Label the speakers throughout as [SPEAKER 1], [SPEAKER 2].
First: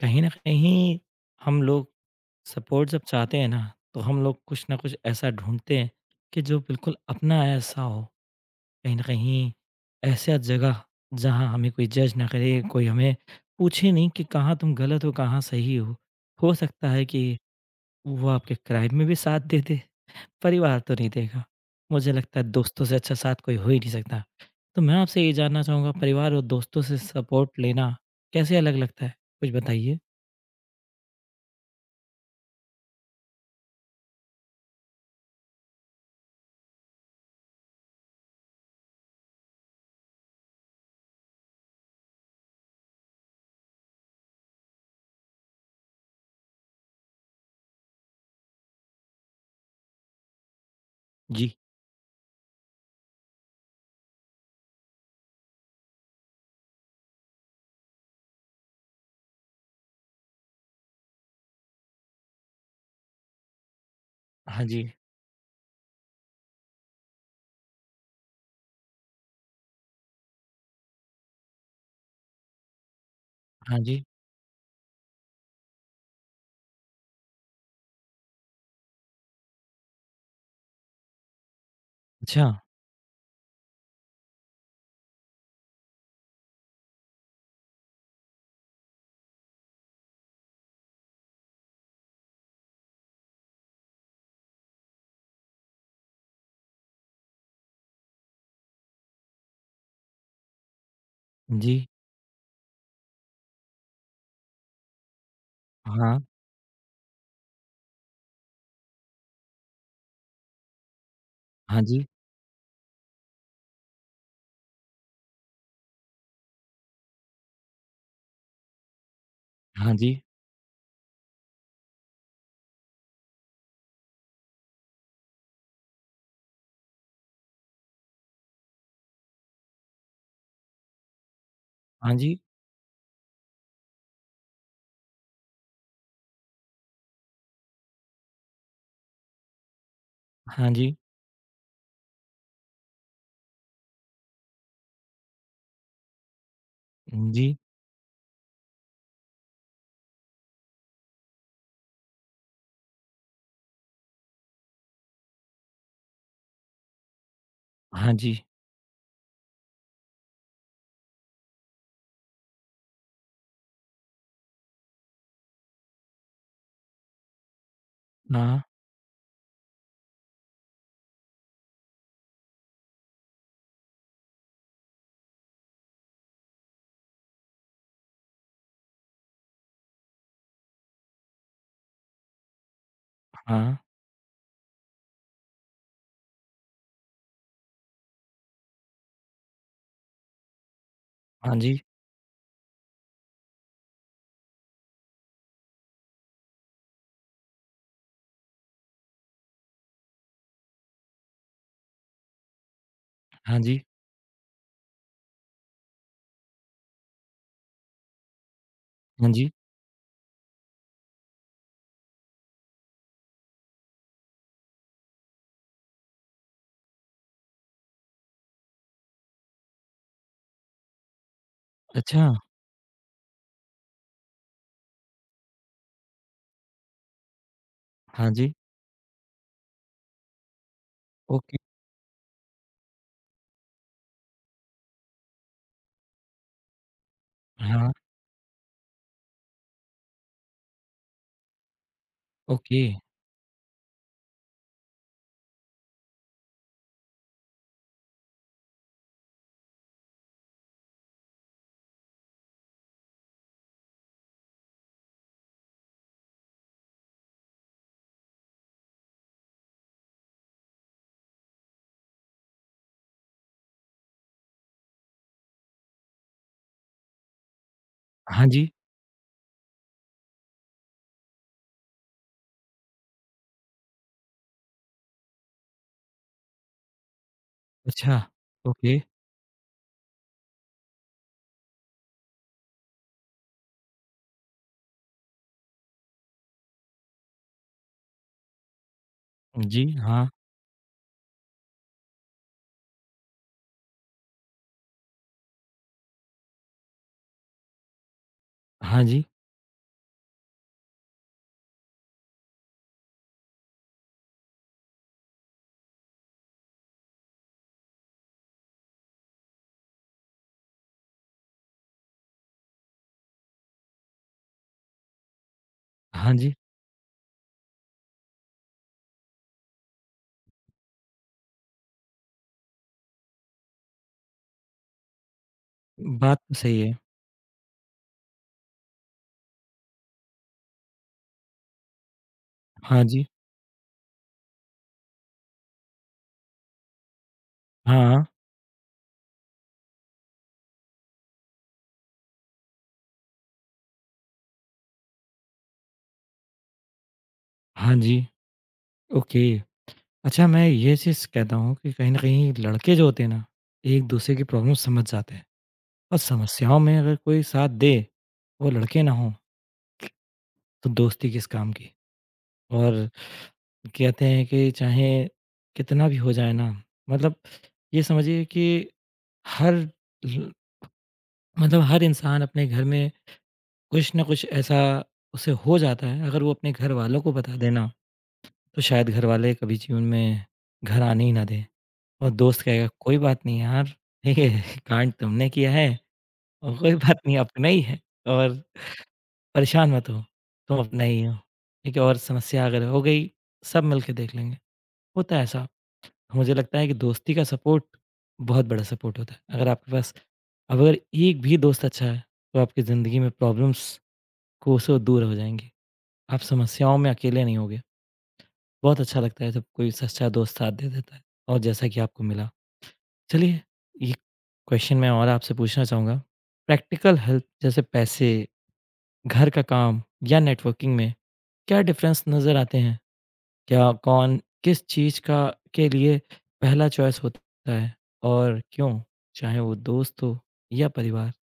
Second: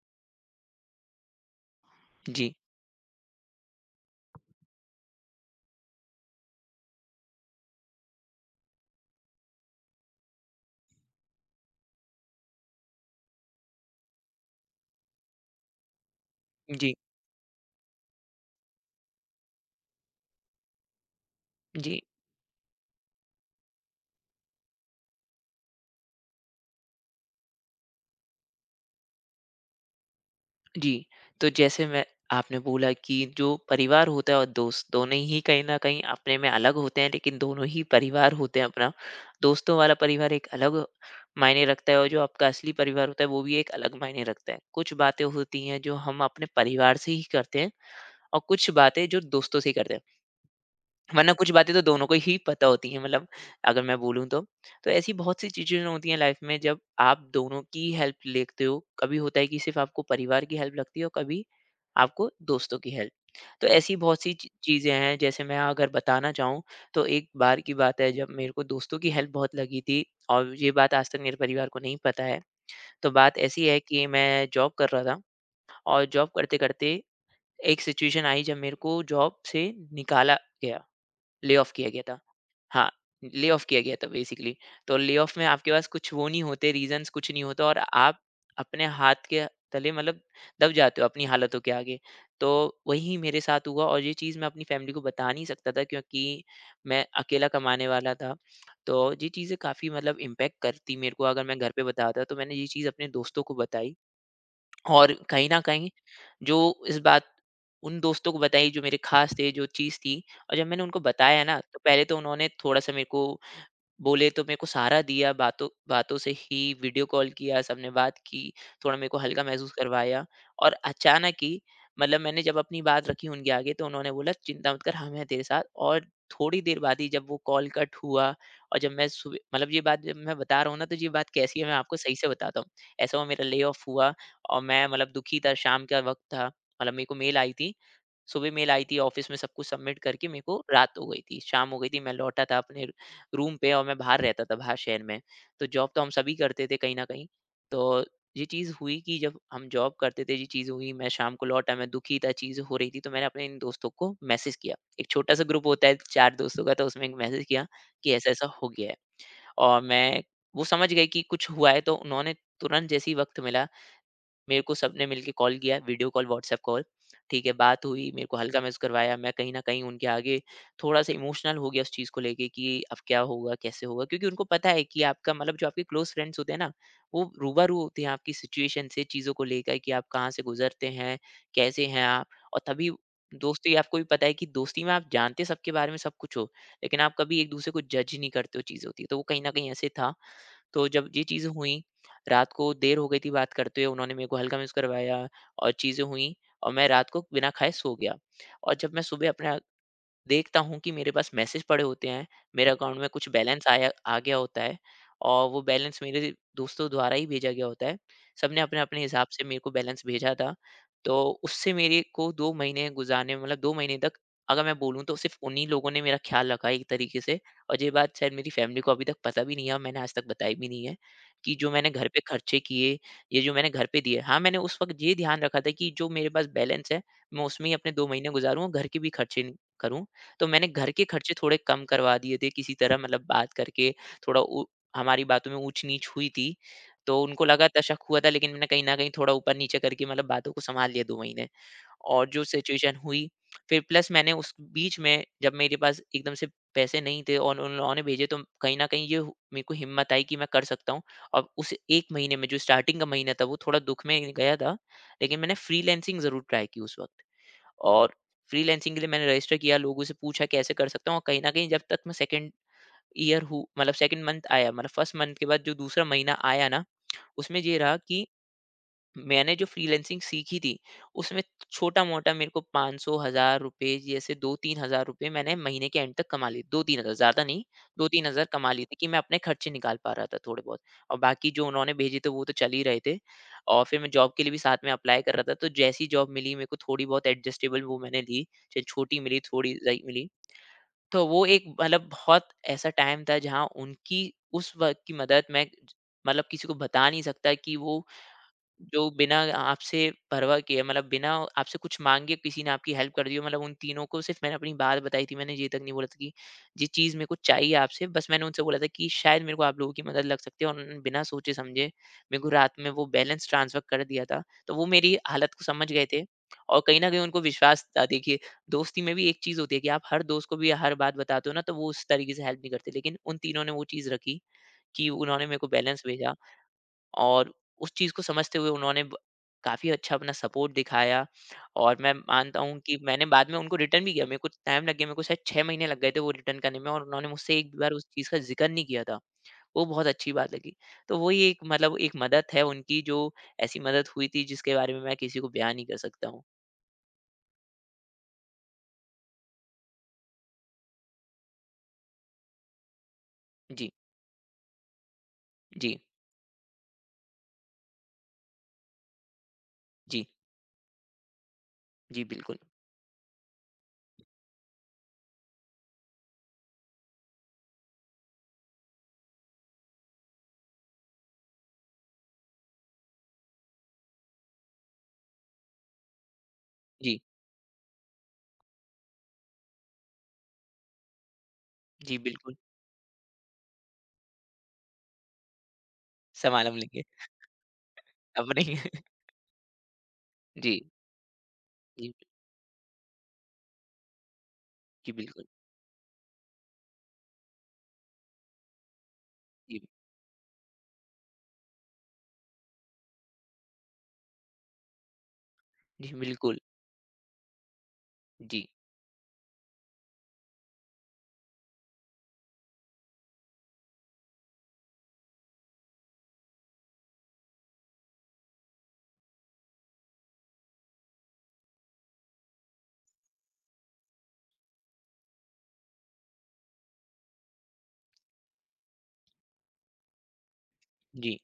[SPEAKER 1] कहीं न कहीं हम लोग
[SPEAKER 2] जी,
[SPEAKER 1] सपोर्ट जब चाहते हैं ना, तो हम लोग कुछ न कुछ ऐसा ढूँढते हैं कि जो बिल्कुल अपना ऐसा हो। कहीं न कहीं ऐसा जगह जहाँ हमें कोई जज ना करे, कोई हमें पूछे नहीं कि कहाँ तुम गलत हो, कहाँ सही हो। हो सकता
[SPEAKER 2] जी,
[SPEAKER 1] है कि वो आपके क्राइम में भी साथ दे दे, परिवार तो नहीं देगा।
[SPEAKER 2] जी,
[SPEAKER 1] मुझे लगता है दोस्तों से अच्छा साथ कोई हो ही नहीं सकता। तो मैं आपसे ये जानना चाहूँगा परिवार और दोस्तों से सपोर्ट लेना कैसे अलग लगता है? कुछ बताइए?
[SPEAKER 2] जी। तो जैसे मैं आपने बोला कि जो परिवार होता है और दोस्त दोनों ही कहीं न कहीं अपने में अलग होते हैं लेकिन दोनों ही परिवार होते हैं अपना। दोस्तों वाला परिवार एक अलग मायने रखता है और जो आपका असली परिवार होता है वो भी एक अलग मायने रखता है। कुछ बातें होती हैं जो हम अपने परिवार से ही करते हैं और कुछ बातें जो दोस्तों से ही करते हैं। वरना कुछ
[SPEAKER 1] जी।
[SPEAKER 2] बातें तो दोनों को ही पता होती हैं, मतलब अगर मैं बोलूँ तो। तो ऐसी बहुत सी चीज़ें होती हैं लाइफ में जब आप दोनों की हेल्प लेते हो। कभी होता है कि सिर्फ़ आपको परिवार की हेल्प लगती है और कभी आपको दोस्तों की हेल्प। तो ऐसी बहुत सी ची
[SPEAKER 1] हाँ जी,
[SPEAKER 2] चीज़ें हैं, जैसे मैं अगर बताना चाहूँ तो एक बार की बात है जब मेरे को दोस्तों की हेल्प बहुत लगी थी और ये बात आज तक मेरे परिवार को नहीं पता है। तो बात ऐसी
[SPEAKER 1] हाँ
[SPEAKER 2] है
[SPEAKER 1] जी,
[SPEAKER 2] कि मैं जॉब कर रहा था और जॉब करते-करते एक सिचुएशन आई जब मेरे को जॉब से निकाला गया, ले ऑफ किया गया था।
[SPEAKER 1] अच्छा,
[SPEAKER 2] हाँ, ले ऑफ किया गया था बेसिकली। तो ले ऑफ में आपके पास कुछ वो नहीं होते, रीज़न्स कुछ नहीं होता और आप अपने हाथ के तले मतलब दब जाते हो अपनी हालतों के आगे। तो वही मेरे साथ हुआ और ये चीज़ मैं अपनी फ़ैमिली को बता नहीं सकता था क्योंकि मैं अकेला कमाने वाला था। तो ये चीज़ें काफ़ी मतलब इम्पैक्ट करती मेरे को अगर मैं घर
[SPEAKER 1] जी,
[SPEAKER 2] पे बताता, तो मैंने ये चीज़ अपने दोस्तों को बताई और कहीं न कहीं
[SPEAKER 1] हाँ,
[SPEAKER 2] जो इस बात उन दोस्तों को बताई जो मेरे ख़ास थे, जो चीज़ थी, और जब मैंने उनको बताया ना, तो
[SPEAKER 1] हाँ जी,
[SPEAKER 2] पहले तो उन्होंने थोड़ा-सा मेरे को बोले, तो मेरे को सहारा दिया, बातों बातों से ही वीडियो कॉल किया, सबने बात की, थोड़ा मेरे को हल्का महसूस
[SPEAKER 1] हाँ जी,
[SPEAKER 2] करवाया और अचानक ही, मतलब मैंने जब अपनी बात रखी उनके आगे तो उन्होंने बोला चिंता मत कर, हम हैं तेरे साथ, और थोड़ी देर बाद ही जब वो कॉल कट हुआ और जब मैं सुबह, मतलब ये बात जब मैं बता रहा हूँ ना, तो ये बात कैसी है मैं आपको सही
[SPEAKER 1] हाँ
[SPEAKER 2] से
[SPEAKER 1] जी,
[SPEAKER 2] बताता हूँ। ऐसा हुआ मेरा ले ऑफ हुआ और मैं मतलब दुखी था, शाम का वक़्त था, मतलब मेरे को मेल आई थी, सुबह मेल आई थी ऑफिस में सब कुछ सबमिट करके मेरे को
[SPEAKER 1] हाँ जी,
[SPEAKER 2] रात हो गई थी, शाम हो गई थी, मैं लौटा था अपने रूम पे और मैं बाहर रहता था, बाहर शहर में, तो जॉब तो हम सभी करते थे कहीं ना कहीं।
[SPEAKER 1] जी,
[SPEAKER 2] तो ये चीज़ हुई कि जब हम जॉब करते थे, ये चीज़ हुई मैं शाम को लौटा, मैं दुखी था, चीज़ हो रही थी, तो मैंने अपने इन दोस्तों को मैसेज किया, एक छोटा सा ग्रुप होता है चार दोस्तों का, तो उसमें एक मैसेज किया कि
[SPEAKER 1] हाँ
[SPEAKER 2] ऐसा
[SPEAKER 1] जी,
[SPEAKER 2] ऐसा हो गया है और मैं, वो समझ गए कि कुछ हुआ है, तो उन्होंने तुरंत जैसे ही वक्त मिला मेरे को सबने मिलके कॉल किया, वीडियो कॉल, व्हाट्सएप कॉल, ठीक है, बात हुई, मेरे को हल्का
[SPEAKER 1] हाँ,
[SPEAKER 2] महसूस करवाया। मैं कहीं न कहीं उनके आगे थोड़ा-सा इमोशनल हो गया उस चीज़ को लेके कि अब क्या होगा, कैसे होगा? क्योंकि उनको पता है कि आपका, मतलब जो आपके क्लोज़ फ्रेंड्स होते हैं ना, वो रूबरू होते हैं आपकी सिचुएशन से, चीज़ों को लेकर कि आप कहाँ से गुज़रते हैं, कैसे हैं आप? और तभी दोस्ती,
[SPEAKER 1] हाँ,
[SPEAKER 2] आपको भी पता है कि दोस्ती में आप जानते सबके बारे में सब कुछ हो, लेकिन आप कभी एक-दूसरे को जज नहीं करते हो, चीज़ होती है। तो वो कहीं न कहीं ऐसे था। तो जब ये चीज़ें
[SPEAKER 1] हाँ
[SPEAKER 2] हुईं,
[SPEAKER 1] जी,
[SPEAKER 2] रात को देर हो गई थी बात करते हुए, उन्होंने मेरे को हल्का महसूस करवाया और चीज़ें हुईं और मैं रात को बिना खाए सो गया। और जब मैं सुबह अपना देखता हूँ कि मेरे पास मैसेज पड़े होते हैं, मेरे अकाउंट में कुछ
[SPEAKER 1] हाँ
[SPEAKER 2] बैलेंस
[SPEAKER 1] जी,
[SPEAKER 2] आया आ गया होता है और वो बैलेंस मेरे दोस्तों द्वारा ही भेजा गया होता है। सबने अपने-अपने हिसाब
[SPEAKER 1] हाँ
[SPEAKER 2] से
[SPEAKER 1] जी,
[SPEAKER 2] मेरे को बैलेंस भेजा था। तो उससे मेरे को 2 महीने गुज़ारने में, मतलब 2 महीने तक अगर मैं बोलूँ तो सिर्फ़ उन्हीं लोगों ने मेरा ख़्याल रखा एक तरीके से, और ये बात शायद मेरी फ़ैमिली को अभी तक पता भी नहीं है और मैंने आज तक बताई भी नहीं है कि जो मैंने घर पे
[SPEAKER 1] अच्छा,
[SPEAKER 2] खर्चे किए, ये जो मैंने घर पे दिए। हाँ, मैंने उस वक़्त ये ध्यान रखा था कि जो मेरे पास बैलेंस है, मैं उसमें ही अपने 2 महीने
[SPEAKER 1] हाँ जी,
[SPEAKER 2] गुज़ारूँ और घर के भी खर्चे करूँ। तो मैंने घर के खर्चे थोड़े
[SPEAKER 1] ओके,
[SPEAKER 2] कम करवा दिए थे किसी तरह, मतलब बात करके, थोड़ा ऊ, हमारी बातों में ऊँच-नीच हुई थी। तो उनको लगा
[SPEAKER 1] हाँ,
[SPEAKER 2] तशक हुआ था, लेकिन मैंने कहीं न कहीं थोड़ा ऊपर-नीचे करके मतलब बातों को सँभाल लिया 2 महीने। और जो
[SPEAKER 1] ओके,
[SPEAKER 2] सिचुएशन हुई, फिर प्लस मैंने उस बीच में जब मेरे पास एकदम से पैसे नहीं थे और उन लोगों ने भेजे, तो कहीं न कहीं मेरे को हिम्मत आई कि मैं कर सकता हूँ। और उस 1 महीने में जो स्टार्टिंग का महीना था वो थोड़ा दुःख में गया था। लेकिन मैंने फ्रीलांसिंग ज़रूर ट्राई की उस वक़्त। और फ्रीलांसिंग के लिए मैंने रजिस्टर किया, लोगों से पूछा कैसे कर सकता हूँ, और कहीं न कहीं जब तक मैं सेकंड ईयर हूँ, मतलब सेकंड मंथ आया, मतलब फर्स्ट मंथ के बाद जो दूसरा महीना आया ना, उसमें ये रहा कि
[SPEAKER 1] हाँ जी,
[SPEAKER 2] मैंने जो फ्रीलैंसिंग सीखी थी उसमें छोटा मोटा मेरे को 500 हजार रुपए जैसे 2-3 हजार रुपए मैंने महीने के एंड तक कमा लिए, 2-3 हजार ज्यादा नहीं,
[SPEAKER 1] अच्छा,
[SPEAKER 2] 2-3 हजार कमा लिए थे
[SPEAKER 1] ओके,
[SPEAKER 2] कि मैं अपने खर्चे निकाल पा रहा था थोड़े बहुत, और बाकी जो उन्होंने भेजे थे वो तो चल ही रहे थे, और फिर मैं जॉब के लिए भी साथ में अप्लाई कर रहा था, तो जैसी जॉब मिली मेरे को थोड़ी बहुत एडजस्टेबल वो मैंने ली, चाहे छोटी मिली, थोड़ी
[SPEAKER 1] जी,
[SPEAKER 2] लाइक मिली।
[SPEAKER 1] हाँ,
[SPEAKER 2] तो वो एक मतलब बहुत ऐसा टाइम था जहाँ उनकी उस वक्त की मदद मैं मतलब किसी को बता नहीं सकता कि वो जो
[SPEAKER 1] हाँ जी,
[SPEAKER 2] बिना आपसे परवाह किए, मतलब बिना आपसे कुछ माँगे किसी ने आपकी हेल्प कर दी हो। मतलब उन तीनों को सिर्फ़ मैंने अपनी बात बताई थी। मैंने ये तक नहीं बोला था कि ये चीज़ मेरे को चाहिए आपसे। बस मैंने उनसे बोला था कि शायद मेरे को आप लोगों की मदद लग सकती है, और उन्होंने बिना सोचे-समझे मेरे को रात में वो बैलेंस ट्रांसफ़र कर दिया था। तो वो मेरी हालत को समझ गए थे
[SPEAKER 1] हाँ जी,
[SPEAKER 2] और कहीं न कहीं उनको विश्वास था। देखिए, दोस्ती में भी एक चीज़ होती है कि आप हर दोस्त को भी हर बात बताते हो ना, तो वो उस तरीके से हेल्प नहीं करते। लेकिन उन तीनों ने वो चीज़ रखी कि उन्होंने मेरे को बैलेंस भेजा।
[SPEAKER 1] बात तो सही है,
[SPEAKER 2] और उस चीज़ को समझते हुए उन्होंने ब काफ़ी अच्छा अपना सपोर्ट दिखाया, और मैं मानता हूँ कि
[SPEAKER 1] हाँ
[SPEAKER 2] मैंने
[SPEAKER 1] जी,
[SPEAKER 2] बाद में उनको रिटर्न भी किया। मेरे को टाइम लग गया, मेरे को शायद 6 महीने लग गए थे वो रिटर्न करने में, और उन्होंने मुझसे एक भी बार उस
[SPEAKER 1] हाँ,
[SPEAKER 2] चीज़ का ज़िक्र नहीं किया था। वो बहुत अच्छी बात लगी। तो वही एक मतलब एक मदद है उनकी जो ऐसी मदद हुई थी जिसके बारे में मैं किसी को बयान नहीं कर सकता हूँ।
[SPEAKER 1] हाँ जी, ओके। अच्छा, मैं ये चीज़ कहता हूँ कि कहीं न कहीं लड़के जो होते हैं ना,
[SPEAKER 2] जी,
[SPEAKER 1] एक-दूसरे की प्रॉब्लम समझ जाते हैं।
[SPEAKER 2] जी,
[SPEAKER 1] और समस्याओं में अगर कोई साथ दे, वो लड़के ना हों,
[SPEAKER 2] जी,
[SPEAKER 1] तो दोस्ती किस काम की?
[SPEAKER 2] जी, बिल्कुल।
[SPEAKER 1] और कहते हैं कि चाहे कितना भी हो जाए ना, मतलब ये समझिए कि हर ल मतलब हर इंसान अपने घर में कुछ न कुछ ऐसा उसे हो जाता है, अगर वो अपने
[SPEAKER 2] जी,
[SPEAKER 1] घरवालों को बता दे ना, तो शायद घरवाले कभी जीवन में घर आने ही ना दें।
[SPEAKER 2] जी,
[SPEAKER 1] और
[SPEAKER 2] बिल्कुल।
[SPEAKER 1] दोस्त कहेगा, "कोई बात नहीं यार, ठीक है, कांड तुमने किया है
[SPEAKER 2] संभाल हम
[SPEAKER 1] और कोई
[SPEAKER 2] लेंगे,
[SPEAKER 1] बात नहीं, अपना ही है।"
[SPEAKER 2] अपने
[SPEAKER 1] और
[SPEAKER 2] ही
[SPEAKER 1] परेशान मत हो,
[SPEAKER 2] जी,
[SPEAKER 1] तुम अपना ही हो, ठीक है?
[SPEAKER 2] जी,
[SPEAKER 1] और समस्या अगर हो गई, सब मिल के देख लेंगे।
[SPEAKER 2] जी,
[SPEAKER 1] होता है
[SPEAKER 2] बिल्कुल।
[SPEAKER 1] ऐसा, मुझे लगता है कि दोस्ती का सपोर्ट बहुत बड़ा सपोर्ट होता है। अगर
[SPEAKER 2] जी,
[SPEAKER 1] आपके पास अगर एक भी दोस्त अच्छा है, तो आपकी ज़िंदगी में प्रॉब्लम्स कोसों दूर हो जाएँगी।
[SPEAKER 2] जी,
[SPEAKER 1] आप
[SPEAKER 2] बिल्कुल।
[SPEAKER 1] समस्याओं में अकेले नहीं होगे।
[SPEAKER 2] जी,
[SPEAKER 1] बहुत अच्छा लगता है जब कोई सच्चा दोस्त साथ दे देता है और जैसा कि आपको मिला। चलिए, एक क्वेश्चन मैं और आपसे पूछना चाहूँगा। प्रैक्टिकल हेल्प जैसे पैसे, घर का काम या नेटवर्किंग में क्या डिफरेंस नज़र आते हैं? क्या कौन किस चीज़ का के लिए पहला चॉइस होता है और क्यों? चाहे वो दोस्त हो या परिवार,
[SPEAKER 2] जी।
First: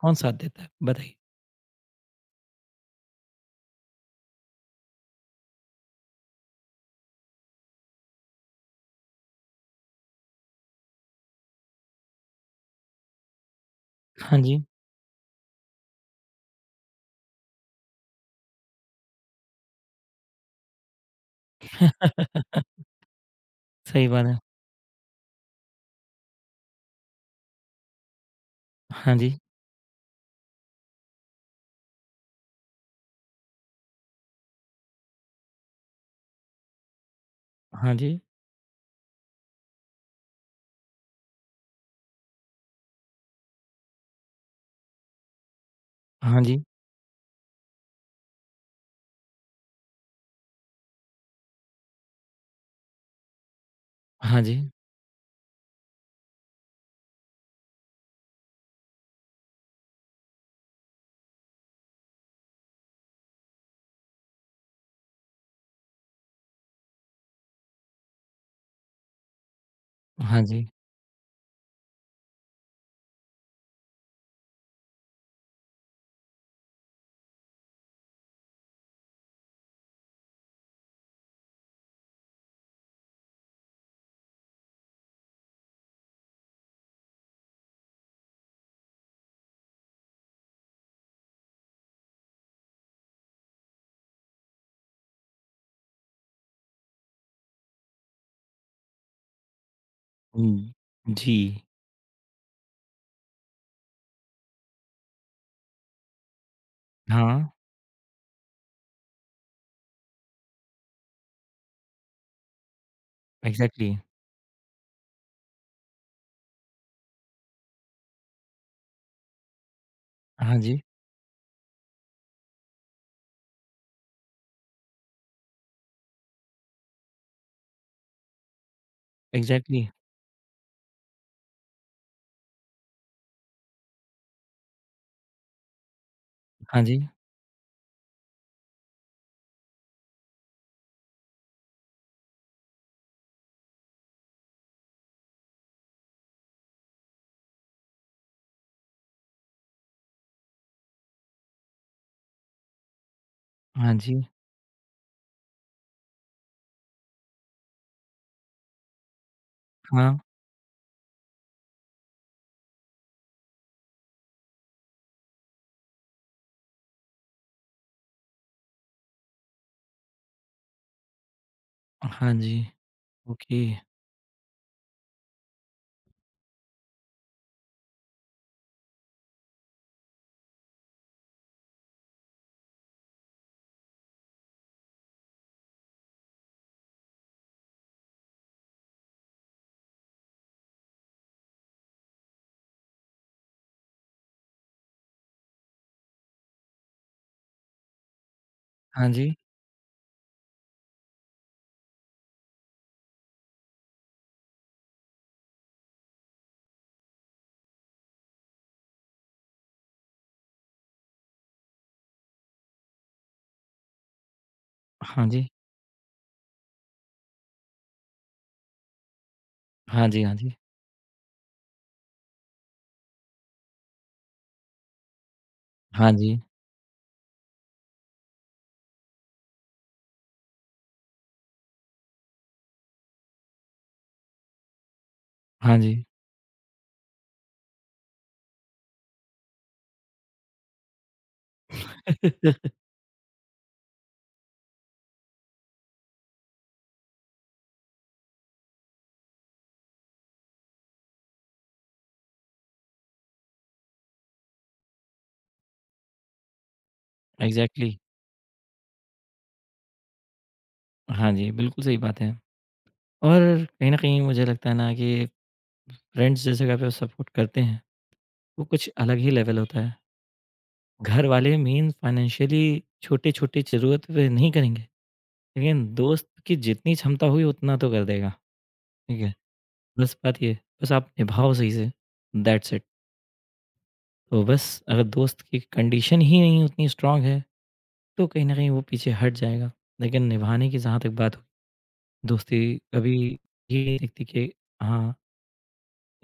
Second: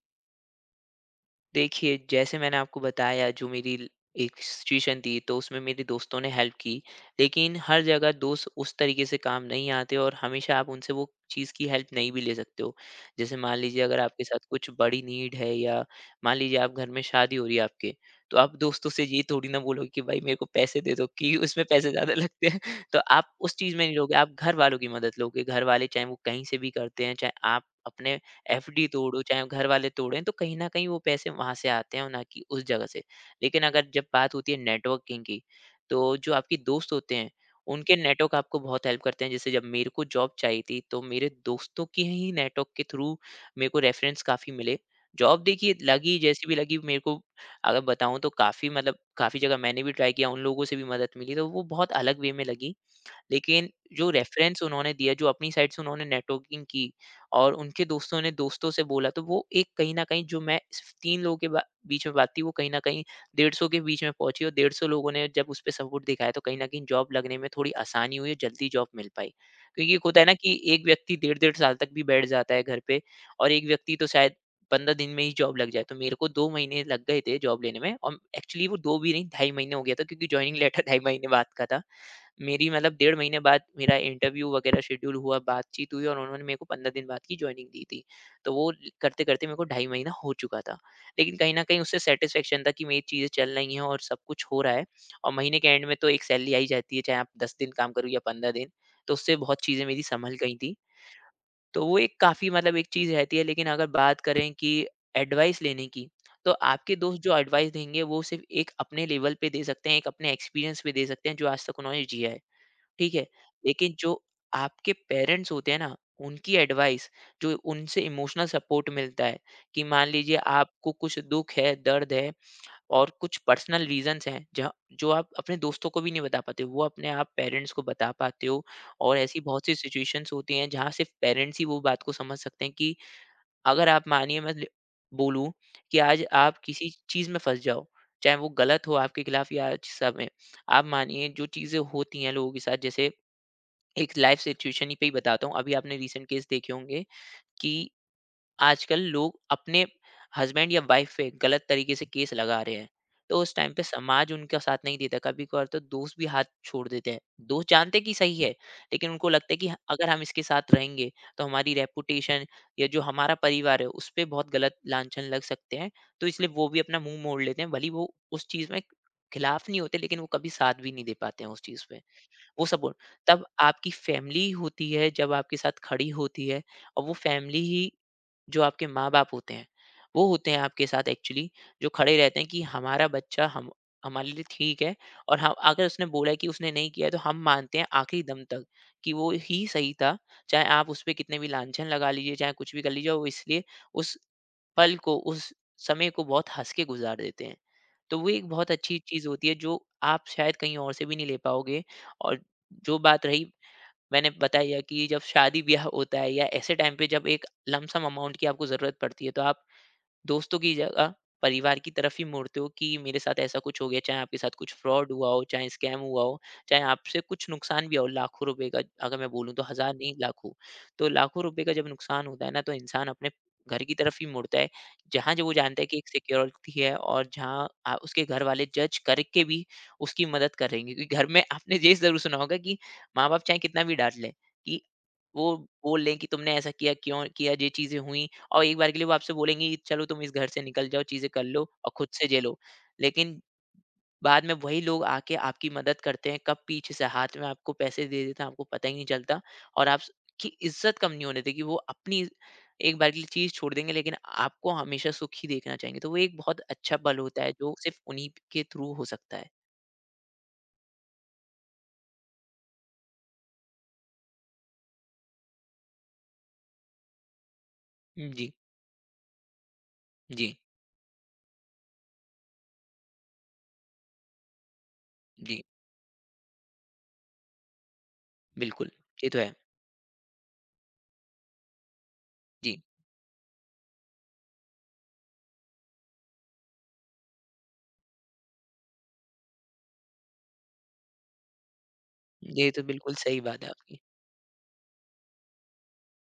[SPEAKER 1] कौन साथ देता है? बताइए।
[SPEAKER 2] देखिए, जैसे मैंने आपको बताया जो मेरी ल एक सिचुएशन थी, तो उसमें मेरे दोस्तों ने हेल्प की। लेकिन हर जगह दोस्त उस तरीके से काम नहीं आते और हमेशा आप उनसे वो चीज़ की हेल्प नहीं भी ले सकते हो। जैसे मान लीजिए अगर आपके
[SPEAKER 1] हाँ
[SPEAKER 2] साथ
[SPEAKER 1] जी।
[SPEAKER 2] कुछ बड़ी नीड है, या मान लीजिए आप घर में शादी हो रही है आपके, तो आप दोस्तों से ये थोड़ी ना बोलोगे कि भाई मेरे को पैसे दे दो कि उसमें पैसे ज़्यादा लगते हैं। तो आप उस चीज़ में नहीं
[SPEAKER 1] सही
[SPEAKER 2] लोगे,
[SPEAKER 1] बात
[SPEAKER 2] आप
[SPEAKER 1] है।
[SPEAKER 2] घरवालों की मदद लोगे। घरवाले चाहे वो कहीं से भी करते हैं, चाहे आप अपने एफडी
[SPEAKER 1] हाँ
[SPEAKER 2] तोड़ो,
[SPEAKER 1] जी,
[SPEAKER 2] चाहे घर वाले तोड़ें, तो कहीं न कहीं वो पैसे वहाँ से आते हैं और ना कि उस जगह से। लेकिन अगर जब बात होती है नेटवर्किंग की, तो जो आपके दोस्त होते हैं,
[SPEAKER 1] हाँ
[SPEAKER 2] उनके
[SPEAKER 1] जी,
[SPEAKER 2] नेटवर्क आपको बहुत हेल्प करते हैं। जैसे जब मेरे को जॉब चाहिए थी, तो मेरे दोस्तों के ही नेटवर्क के थ्रू मेरे को रेफरेंस काफ़ी मिले। जॉब देखिए लगी,
[SPEAKER 1] हाँ
[SPEAKER 2] जैसी भी
[SPEAKER 1] जी,
[SPEAKER 2] लगी मेरे को, अगर बताऊँ तो काफ़ी मतलब काफ़ी जगह मैंने भी ट्राई किया, उन लोगों से भी मदद मिली, तो वो बहुत अलग वे में लगी। लेकिन जो
[SPEAKER 1] हाँ जी,
[SPEAKER 2] रेफरेंस उन्होंने दिया, जो अपनी साइड से उन्होंने नेटवर्किंग की और उनके दोस्तों ने दोस्तों से बोला, तो वो एक कहीं न कहीं जो मैं सिर्फ़ 3 लोगों के बा बीच में बात थी, वो कहीं न कहीं 150 के बीच में पहुँची, और 150 लोगों ने जब उसपे सपोर्ट दिखाया, तो कहीं न कहीं जॉब लगने में थोड़ी आसानी हुई और जल्दी जॉब मिल पाई। क्योंकि एक होता है ना
[SPEAKER 1] हाँ
[SPEAKER 2] कि
[SPEAKER 1] जी।
[SPEAKER 2] एक व्यक्ति डेढ़ डेढ़ साल तक भी बैठ जाता है घर पे, और एक व्यक्ति तो शायद 15 दिन में ही जॉब लग जाए। तो मेरे को 2 महीने लग गए थे जॉब लेने में, और एक्चुअली वो 2 भी नहीं, ढाई महीने हो गया था, क्योंकि जॉइनिंग लेटर ढाई महीने बाद का था। मेरी मतलब डेढ़ महीने बाद मेरा इंटरव्यू वगैरह शेड्यूल हुआ, बातचीत हुई, और उन्होंने मेरे को 15 दिन बाद की जॉइनिंग दी थी। तो वो करते-करते मेरे को ढाई महीना हो चुका था। लेकिन कहीं न कहीं उससे सैटिस्फैक्शन था कि मेरी चीज़ें चल रही हैं और सब कुछ हो रहा है, और महीने के एंड में तो एक सैलरी आ ही जाती है, चाहे आप 10 दिन काम करो या 15 दिन। तो उससे बहुत चीज़ें मेरी सँभल गई
[SPEAKER 1] हुँ,
[SPEAKER 2] थी।
[SPEAKER 1] जी।
[SPEAKER 2] तो वो एक काफ़ी मतलब एक चीज़ रहती है, लेकिन अगर बात करें कि एडवाइस लेने की, तो आपके दोस्त जो
[SPEAKER 1] हाँ,
[SPEAKER 2] एडवाइस देंगे वो सिर्फ़ एक अपने लेवल पे दे सकते हैं, एक अपने एक्सपीरियंस पे दे सकते हैं जो आज तक उन्होंने जिया है। ठीक है? लेकिन
[SPEAKER 1] एग्ज़ैक्टली।
[SPEAKER 2] जो आपके पेरेंट्स होते हैं ना, उनकी एडवाइस, जो उनसे इमोशनल सपोर्ट मिलता है, कि मान लीजिए
[SPEAKER 1] हाँ जी,
[SPEAKER 2] आपको कुछ दुःख है, दर्द है, और कुछ पर्सनल रीज़न्स हैं, जहाँ जो आप अपने दोस्तों को भी नहीं बता पाते हो, वो अपने आप पेरेंट्स को बता पाते हो। और ऐसी बहुत सी
[SPEAKER 1] एग्ज़ैक्टली।
[SPEAKER 2] सिचुएशंस होती हैं जहाँ सिर्फ़ पेरेंट्स ही वो बात को समझ सकते हैं, कि अगर आप मानिए मैं ल बोलूँ कि आज आप
[SPEAKER 1] हाँ
[SPEAKER 2] किसी
[SPEAKER 1] जी,
[SPEAKER 2] चीज़ में फँस जाओ, चाहे वो गलत हो आपके खिलाफ या अच्छा में। आप मानिए, जो चीज़ें होती हैं लोगों के साथ, जैसे एक लाइफ सिचुएशन ही पे ही बताता हूँ। अभी आपने रिसेंट केस देखे होंगे कि आजकल लोग अपने हस्बैंड या वाइफ पे गलत तरीके से केस लगा रहे हैं। तो उस टाइम पे
[SPEAKER 1] हाँ जी,
[SPEAKER 2] समाज उनका साथ नहीं देता। कभी-कभार तो दोस्त भी हाथ छोड़ देते हैं। दोस्त जानते हैं कि सही है, लेकिन उनको लगता है कि अगर
[SPEAKER 1] हाँ,
[SPEAKER 2] हम इसके साथ रहेंगे, तो हमारी रेपुटेशन या जो हमारा परिवार है उस पे बहुत गलत लांछन लग सकते हैं। तो इसलिए वो भी अपना मुँह मोड़ लेते हैं। भले ही वो उस चीज़ में खिलाफ नहीं होते, लेकिन वो कभी साथ भी नहीं दे पाते हैं उस चीज़ पे।
[SPEAKER 1] हाँ जी।
[SPEAKER 2] वो सब बोल, तब
[SPEAKER 1] ओके।
[SPEAKER 2] आपकी फैमिली होती है जब आपके साथ खड़ी होती है। और वो फैमिली ही, जो आपके माँ बाप होते हैं, वो होते हैं आपके साथ एक्चुअली, जो खड़े रहते हैं कि हमारा बच्चा, हम हमारे लिए ठीक है, और हम अगर उसने बोला है कि उसने नहीं किया है, तो हम मानते हैं आखिरी दम तक कि वो ही सही था। चाहे आप उस पर कितने भी लांछन लगा लीजिए, चाहे कुछ भी कर लीजिए, वो इसलिए उस पल को, उस समय को बहुत हंस के गुजार देते हैं। तो वो एक बहुत अच्छी
[SPEAKER 1] हाँ
[SPEAKER 2] चीज
[SPEAKER 1] जी,
[SPEAKER 2] होती है जो आप शायद कहीं और से भी नहीं ले पाओगे। और जो बात रही, मैंने बताया कि जब शादी-ब्याह होता है या ऐसे टाइम पे जब एक लमसम अमाउंट की आपको ज़रूरत पड़ती है, तो आप दोस्तों की जगह परिवार की तरफ ही मुड़ते हो कि मेरे साथ ऐसा कुछ हो गया, चाहे आपके साथ कुछ फ्रॉड
[SPEAKER 1] हाँ
[SPEAKER 2] हुआ हो,
[SPEAKER 1] जी,
[SPEAKER 2] चाहे स्कैम हुआ हो, चाहे आपसे कुछ नुकसान भी हुआ हो, लाखों रुपए का। अगर मैं बोलूँ तो हज़ार
[SPEAKER 1] हाँ
[SPEAKER 2] नहीं,
[SPEAKER 1] जी, हाँ
[SPEAKER 2] लाखों।
[SPEAKER 1] जी,
[SPEAKER 2] तो लाखों रुपए का जब नुकसान होता है ना, तो इंसान अपने घर की तरफ ही मुड़ता है, जहाँ जो वो जानता है कि एक
[SPEAKER 1] हाँ जी,
[SPEAKER 2] सिक्योरिटी है, और जहाँ उसके घर वाले जज करके भी उसकी मदद करेंगे। क्योंकि घर में आपने ये ज़रूर सुना होगा कि माँ-बाप चाहे कितना भी डाँट लें, कि वो
[SPEAKER 1] हाँ जी।
[SPEAKER 2] बोल लें कि तुमने ऐसा किया, क्यों किया, ये चीज़ें हुई, और एक बार के लिए वो आपसे बोलेंगे कि चलो तुम इस घर से निकल जाओ, चीज़ें कर लो और खुद से झेलो। लेकिन बाद में वही लोग आके आपकी मदद करते हैं, कब पीछे से हाथ में आपको पैसे दे देते हैं, आपको पता ही नहीं चलता, और आप की इज़्ज़त कम नहीं होने देते, कि वो अपनी एक बार के लिए चीज़ छोड़ देंगे, लेकिन आपको हमेशा सुख ही देखना चाहेंगे। तो वो एक बहुत अच्छा पल होता है जो
[SPEAKER 1] एग्ज़ैक्टली।
[SPEAKER 2] सिर्फ़ उन्हीं के थ्रू हो सकता है।
[SPEAKER 1] हाँ जी, बिल्कुल सही बात है। और कहीं न कहीं मुझे लगता है ना कि फ्रेंड्स जिस जगह पे सपोर्ट करते हैं,
[SPEAKER 2] जी,
[SPEAKER 1] वो कुछ अलग ही लेवल होता है।
[SPEAKER 2] जी,
[SPEAKER 1] घरवाले मेन फाइनेंशियली छोटे-छोटे ज़रूरत पे नहीं करेंगे,
[SPEAKER 2] जी,
[SPEAKER 1] लेकिन दोस्त की जितनी क्षमता हुई उतना तो कर देगा,
[SPEAKER 2] बिल्कुल।
[SPEAKER 1] ठीक
[SPEAKER 2] ये
[SPEAKER 1] है?
[SPEAKER 2] तो है।
[SPEAKER 1] बस बात ये है, बस आप निभाओ सही से, दैट्स
[SPEAKER 2] जी,
[SPEAKER 1] इट। तो बस अगर दोस्त की कंडीशन ही नहीं उतनी स्ट्रॉन्ग है, तो कहीं न कहीं वो पीछे हट जाएगा। लेकिन निभाने की जहाँ तक बात हो, दोस्ती
[SPEAKER 2] ये तो बिल्कुल
[SPEAKER 1] कभी
[SPEAKER 2] सही बात है
[SPEAKER 1] ये नहीं
[SPEAKER 2] आपकी।
[SPEAKER 1] दिखती कि हाँ,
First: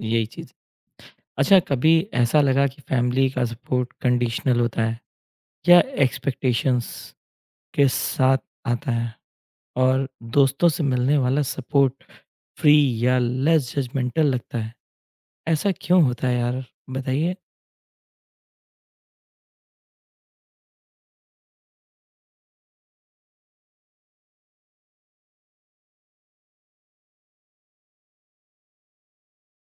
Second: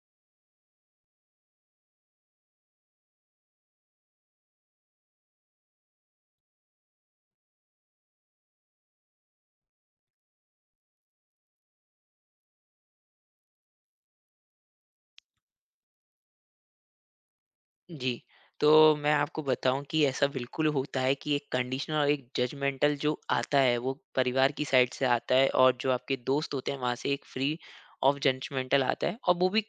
[SPEAKER 1] यही चीज़ है। अच्छा, कभी ऐसा लगा कि फैमिली का सपोर्ट कंडीशनल होता है या एक्सपेक्टेशंस के साथ आता है और दोस्तों से मिलने वाला सपोर्ट फ्री या लेस जजमेंटल लगता है, ऐसा क्यों होता है यार? बताइए।
[SPEAKER 2] जी, तो मैं आपको बताऊँ कि ऐसा बिल्कुल होता है, कि एक कंडीशनल और एक जजमेंटल जो आता है, वो परिवार की साइड से आता है, और जो आपके दोस्त होते हैं, वहाँ से एक फ्री ऑफ जजमेंटल आता है। और वो भी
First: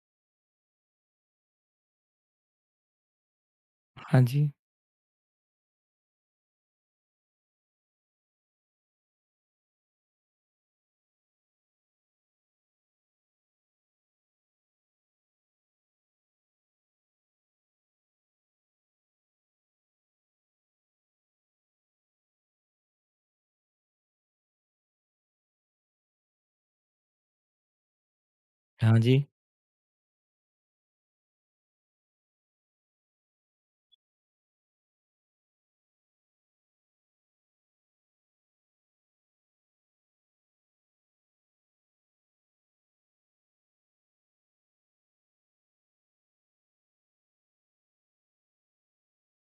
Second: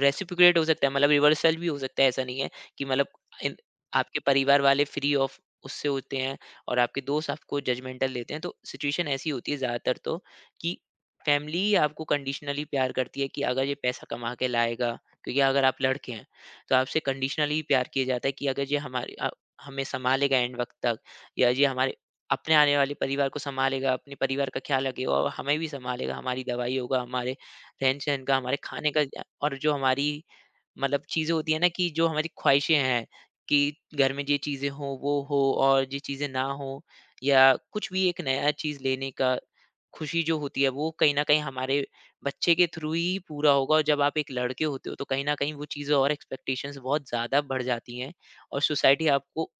[SPEAKER 2] रेसिप्रोकेट हो सकता है, मतलब रिवर्सल भी हो सकता है। ऐसा नहीं है कि मतलब इन- आपके
[SPEAKER 1] हाँ जी,
[SPEAKER 2] परिवार वाले फ्री ऑफ उससे होते हैं और आपके दोस्त आपको जजमेंटल देते हैं। तो सिचुएशन ऐसी होती है ज़्यादातर तो, कि फैमिली ही आपको कंडीशनली प्यार करती है कि अगर ये पैसा कमा के लाएगा, क्योंकि अगर आप लड़के हैं तो आपसे कंडीशनली प्यार किया जाता है कि अगर ये हमारे हमें संभालेगा एंड वक्त तक, या ये हमारे अपने आने वाले परिवार को संभालेगा, अपने परिवार का ख्याल रखेगा, और हमें भी संभालेगा, हमारी दवाई होगा, हमारे रहन-सहन का, हमारे खाने
[SPEAKER 1] हाँ
[SPEAKER 2] का
[SPEAKER 1] जी,
[SPEAKER 2] और जो हमारी मतलब चीज़ें होती हैं ना, कि जो हमारी ख़्वाहिशें हैं कि घर में ये चीज़ें हों, वो हो और ये चीज़ें ना हों, या कुछ भी एक नया चीज़ लेने का खुशी जो होती है, वो कहीं न कहीं हमारे बच्चे के थ्रू ही पूरा होगा। और जब आप एक लड़के होते हो, तो कहीं न कहीं वो चीज़ें और एक्सपेक्टेशंस बहुत ज़्यादा बढ़ जाती हैं, और सोसाइटी आपको,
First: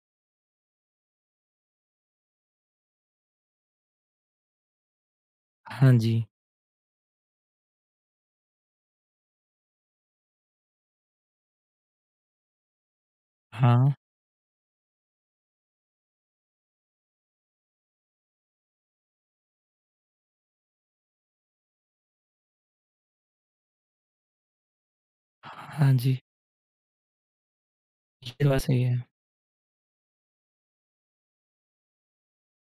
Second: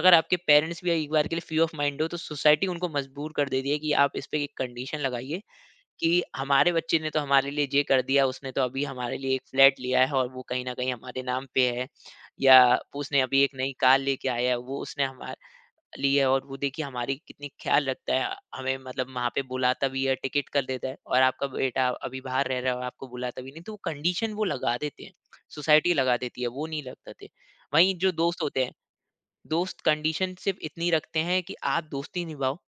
[SPEAKER 2] अगर आपके पेरेंट्स भी एक बार के लिए फ्री ऑफ माइंड हो, तो सोसाइटी उनको मजबूर कर देती है कि आप इस पे एक कंडीशन लगाइए,
[SPEAKER 1] हाँ
[SPEAKER 2] कि
[SPEAKER 1] जी,
[SPEAKER 2] हमारे बच्चे ने तो हमारे लिए ये कर दिया, उसने तो अभी हमारे लिए एक फ्लैट लिया है और वो कहीं न कहीं हमारे नाम पे है, या उसने अभी एक नई
[SPEAKER 1] हाँ,
[SPEAKER 2] कार लेके आया है, वो उसने हमारे लिए है, और वो देखिए हमारी कितनी ख्याल रखता है। हमें मतलब वहाँ पे बुलाता भी है, टिकट कर देता है, और आपका बेटा अभी बाहर रह रहा है और आपको बुलाता भी नहीं, तो वो कंडीशन वो लगा देते हैं,
[SPEAKER 1] हाँ
[SPEAKER 2] सोसाइटी लगा
[SPEAKER 1] जी,
[SPEAKER 2] देती है, वो नहीं लगाते। वहीं जो दोस्त
[SPEAKER 1] ये बात
[SPEAKER 2] होते हैं,
[SPEAKER 1] सही है।
[SPEAKER 2] दोस्त कंडीशन सिर्फ़ इतनी रखते हैं कि आप दोस्ती निभाओ।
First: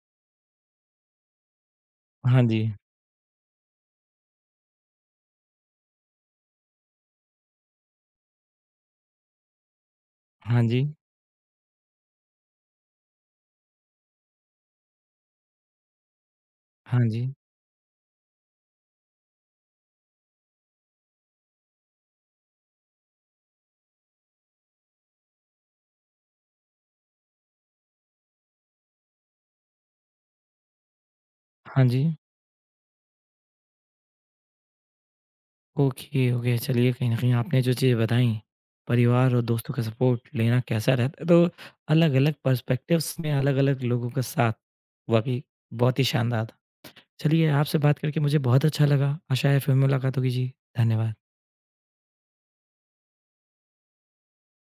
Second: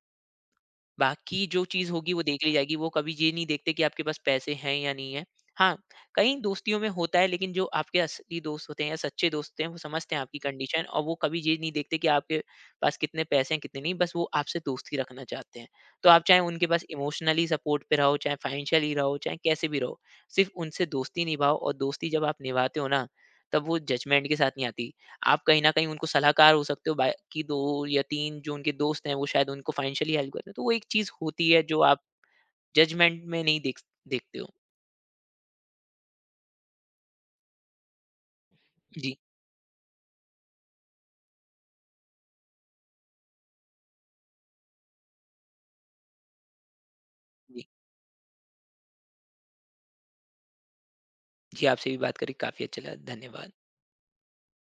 [SPEAKER 2] बाकी जो चीज़ होगी वो
[SPEAKER 1] हाँ
[SPEAKER 2] देख ली
[SPEAKER 1] जी,
[SPEAKER 2] जाएगी, वो कभी ये नहीं देखते कि आपके पास पैसे हैं या नहीं है। हाँ, कई दोस्तियों में होता है, लेकिन जो आपके असली दोस्त होते हैं या सच्चे दोस्त होते हैं, वो समझते हैं आपकी
[SPEAKER 1] हाँ
[SPEAKER 2] कंडीशन,
[SPEAKER 1] जी,
[SPEAKER 2] और वो कभी ये नहीं देखते कि आपके पास कितने पैसे हैं, कितने नहीं, बस वो आपसे दोस्ती रखना चाहते हैं। तो आप चाहे उनके पास
[SPEAKER 1] हाँ जी,
[SPEAKER 2] इमोशनली सपोर्ट पे रहो, चाहे फाइनेंशियली रहो, चाहे कैसे भी रहो, सिर्फ़ उनसे दोस्ती निभाओ। और दोस्ती जब आप निभाते हो ना, तब वो जजमेंट के साथ नहीं आती। आप कहीं न कहीं उनको सलाहकार हो सकते हो, बाकी 2 या 3 जो उनके दोस्त हैं, वो शायद उनको फाइनेंशियली हेल्प करते हैं। तो वो एक चीज़ होती है जो
[SPEAKER 1] हाँ
[SPEAKER 2] आप
[SPEAKER 1] जी।
[SPEAKER 2] जजमेंट में नहीं देखते हो।
[SPEAKER 1] Okay, okay. चलिए, कहीं न कहीं आपने जो चीज़ें बताई,
[SPEAKER 2] जी,
[SPEAKER 1] परिवार और दोस्तों का सपोर्ट लेना कैसा रहता है, तो अलग-अलग पर्सपेक्टिव्स में अलग-अलग लोगों के साथ, वाक़ई बहुत ही शानदार था। चलिए,
[SPEAKER 2] जी।
[SPEAKER 1] आपसे बात करके मुझे बहुत अच्छा लगा। आशा है फिर मुलाकात होगी जी, धन्यवाद।
[SPEAKER 2] जी, आपसे भी बात करके काफ़ी अच्छा लगा। धन्यवाद।